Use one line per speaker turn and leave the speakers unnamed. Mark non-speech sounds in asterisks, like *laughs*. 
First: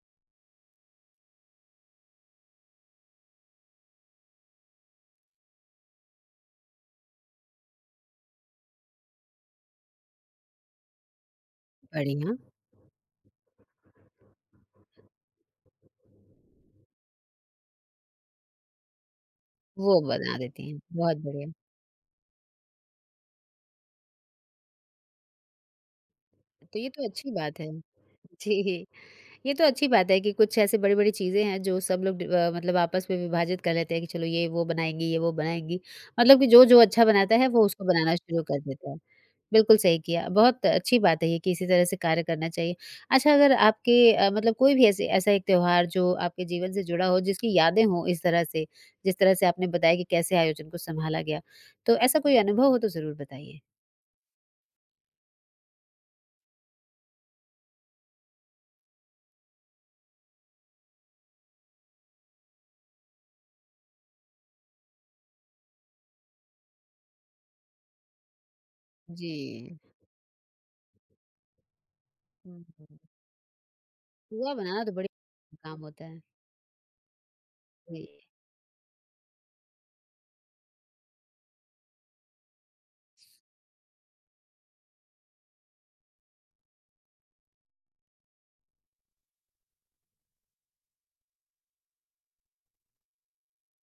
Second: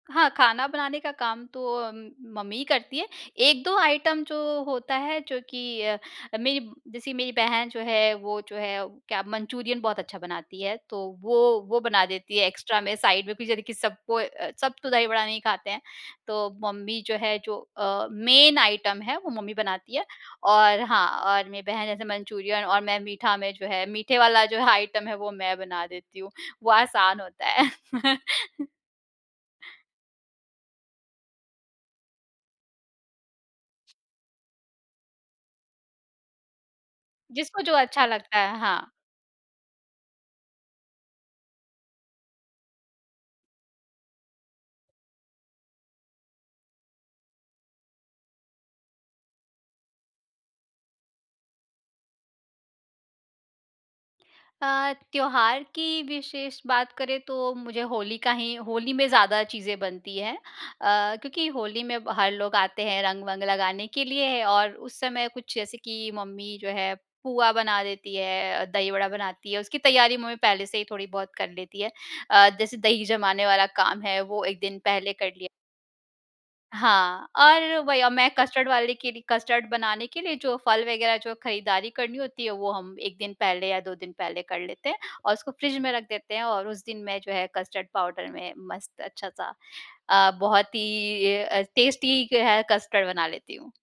हाँ, खाना बनाने का काम तो अम, मम्मी ही करती है, 1-2 आइटम जो होता है, जो कि अ अ, मेरी, जैसी मेरी बहन जो है वो जो है, क्या मंचूरियन बहुत अच्छा बनाती है, तो वो वो बना
बढ़िया।
देती है एक्स्ट्रा में, साइड में, फिर जाने कि सब कोई अ, सब तो दही बड़ा नहीं खाते हैं। तो मम्मी जो है जो अ, मेन आइटम है वो मम्मी बनाती
वो
है,
बना देती है,
और हाँ
बहुत
और
बढ़िया।
मेरी बहन जैसे मंचूरियन और मैं मीठा में जो है, मीठे वाला जो है आइटम है वो मैं बना देती हूँ, वो
तो ये तो
आसान
अच्छी
होता
बात
है।
है,
*laughs*
जी। ये तो अच्छी बात है कि कुछ ऐसी बड़ी-बड़ी चीज़ें हैं जो सब लोग डिव अ, मतलब आपस में विभाजित कर लेते हैं, कि चलो ये वो बनाएँगी ये वो बनाएँगी मतलब कि जो-जो अच्छा बनाता है,
जिसको
वो
जो
उसको
अच्छा
बनाना
लगता
शुरू
है,
कर
हाँ।
देता है। बिल्कुल सही किया, बहुत अच्छी बात है ये कि इसी तरह से कार्य करना चाहिए। अच्छा अगर आपके अ, मतलब कोई भी ऐसे ऐसा एक त्योहार जो आपके जीवन से जुड़ा हो, जिसकी यादें हों इस तरह से, जिस तरह से आपने बताया कि कैसे आयोजन को सँभाला गया? तो ऐसा कोई अनुभव हो तो ज़रूर बताइए।
अ, त्योहार की विशेष बात करें तो मुझे होली का ही होली में ज़्यादा चीज़ें बनती हैं। अ, क्योंकि होली में ब हर लोग आते हैं, रंग-वंग लगाने के लिए और उस समय कुछ जैसे कि मम्मी जो है, पुआ बना देती है, दही बड़ा बनाती है, उसकी
जी।
तैयारी मम्मी पहले से ही थोड़ी-बहुत कर लेती है। अ,
हुँ,
जैसे
हुँ।
दही जमाने वाला काम है, वो
पुआ
1 दिन
बनाना तो बड़ी
पहले कर लिया।
काम होता है।
हाँ और वही अब
जी।
मैं कस्टर्ड वाले के लिए कस्टर्ड बनाने के लिए जो फल वगैरह जो है खरीदारी करनी होती है, वो हम 1 दिन पहले या 2 दिन पहले कर लेते हैं और उसको फ्रिज में रख देते हैं। और उस दिन मैं जो है कस्टर्ड पाउडर में मस्त अच्छा-सा अ, बहुत ही ए अ, टेस्टी क है कस्टर्ड बना लेती हूँ।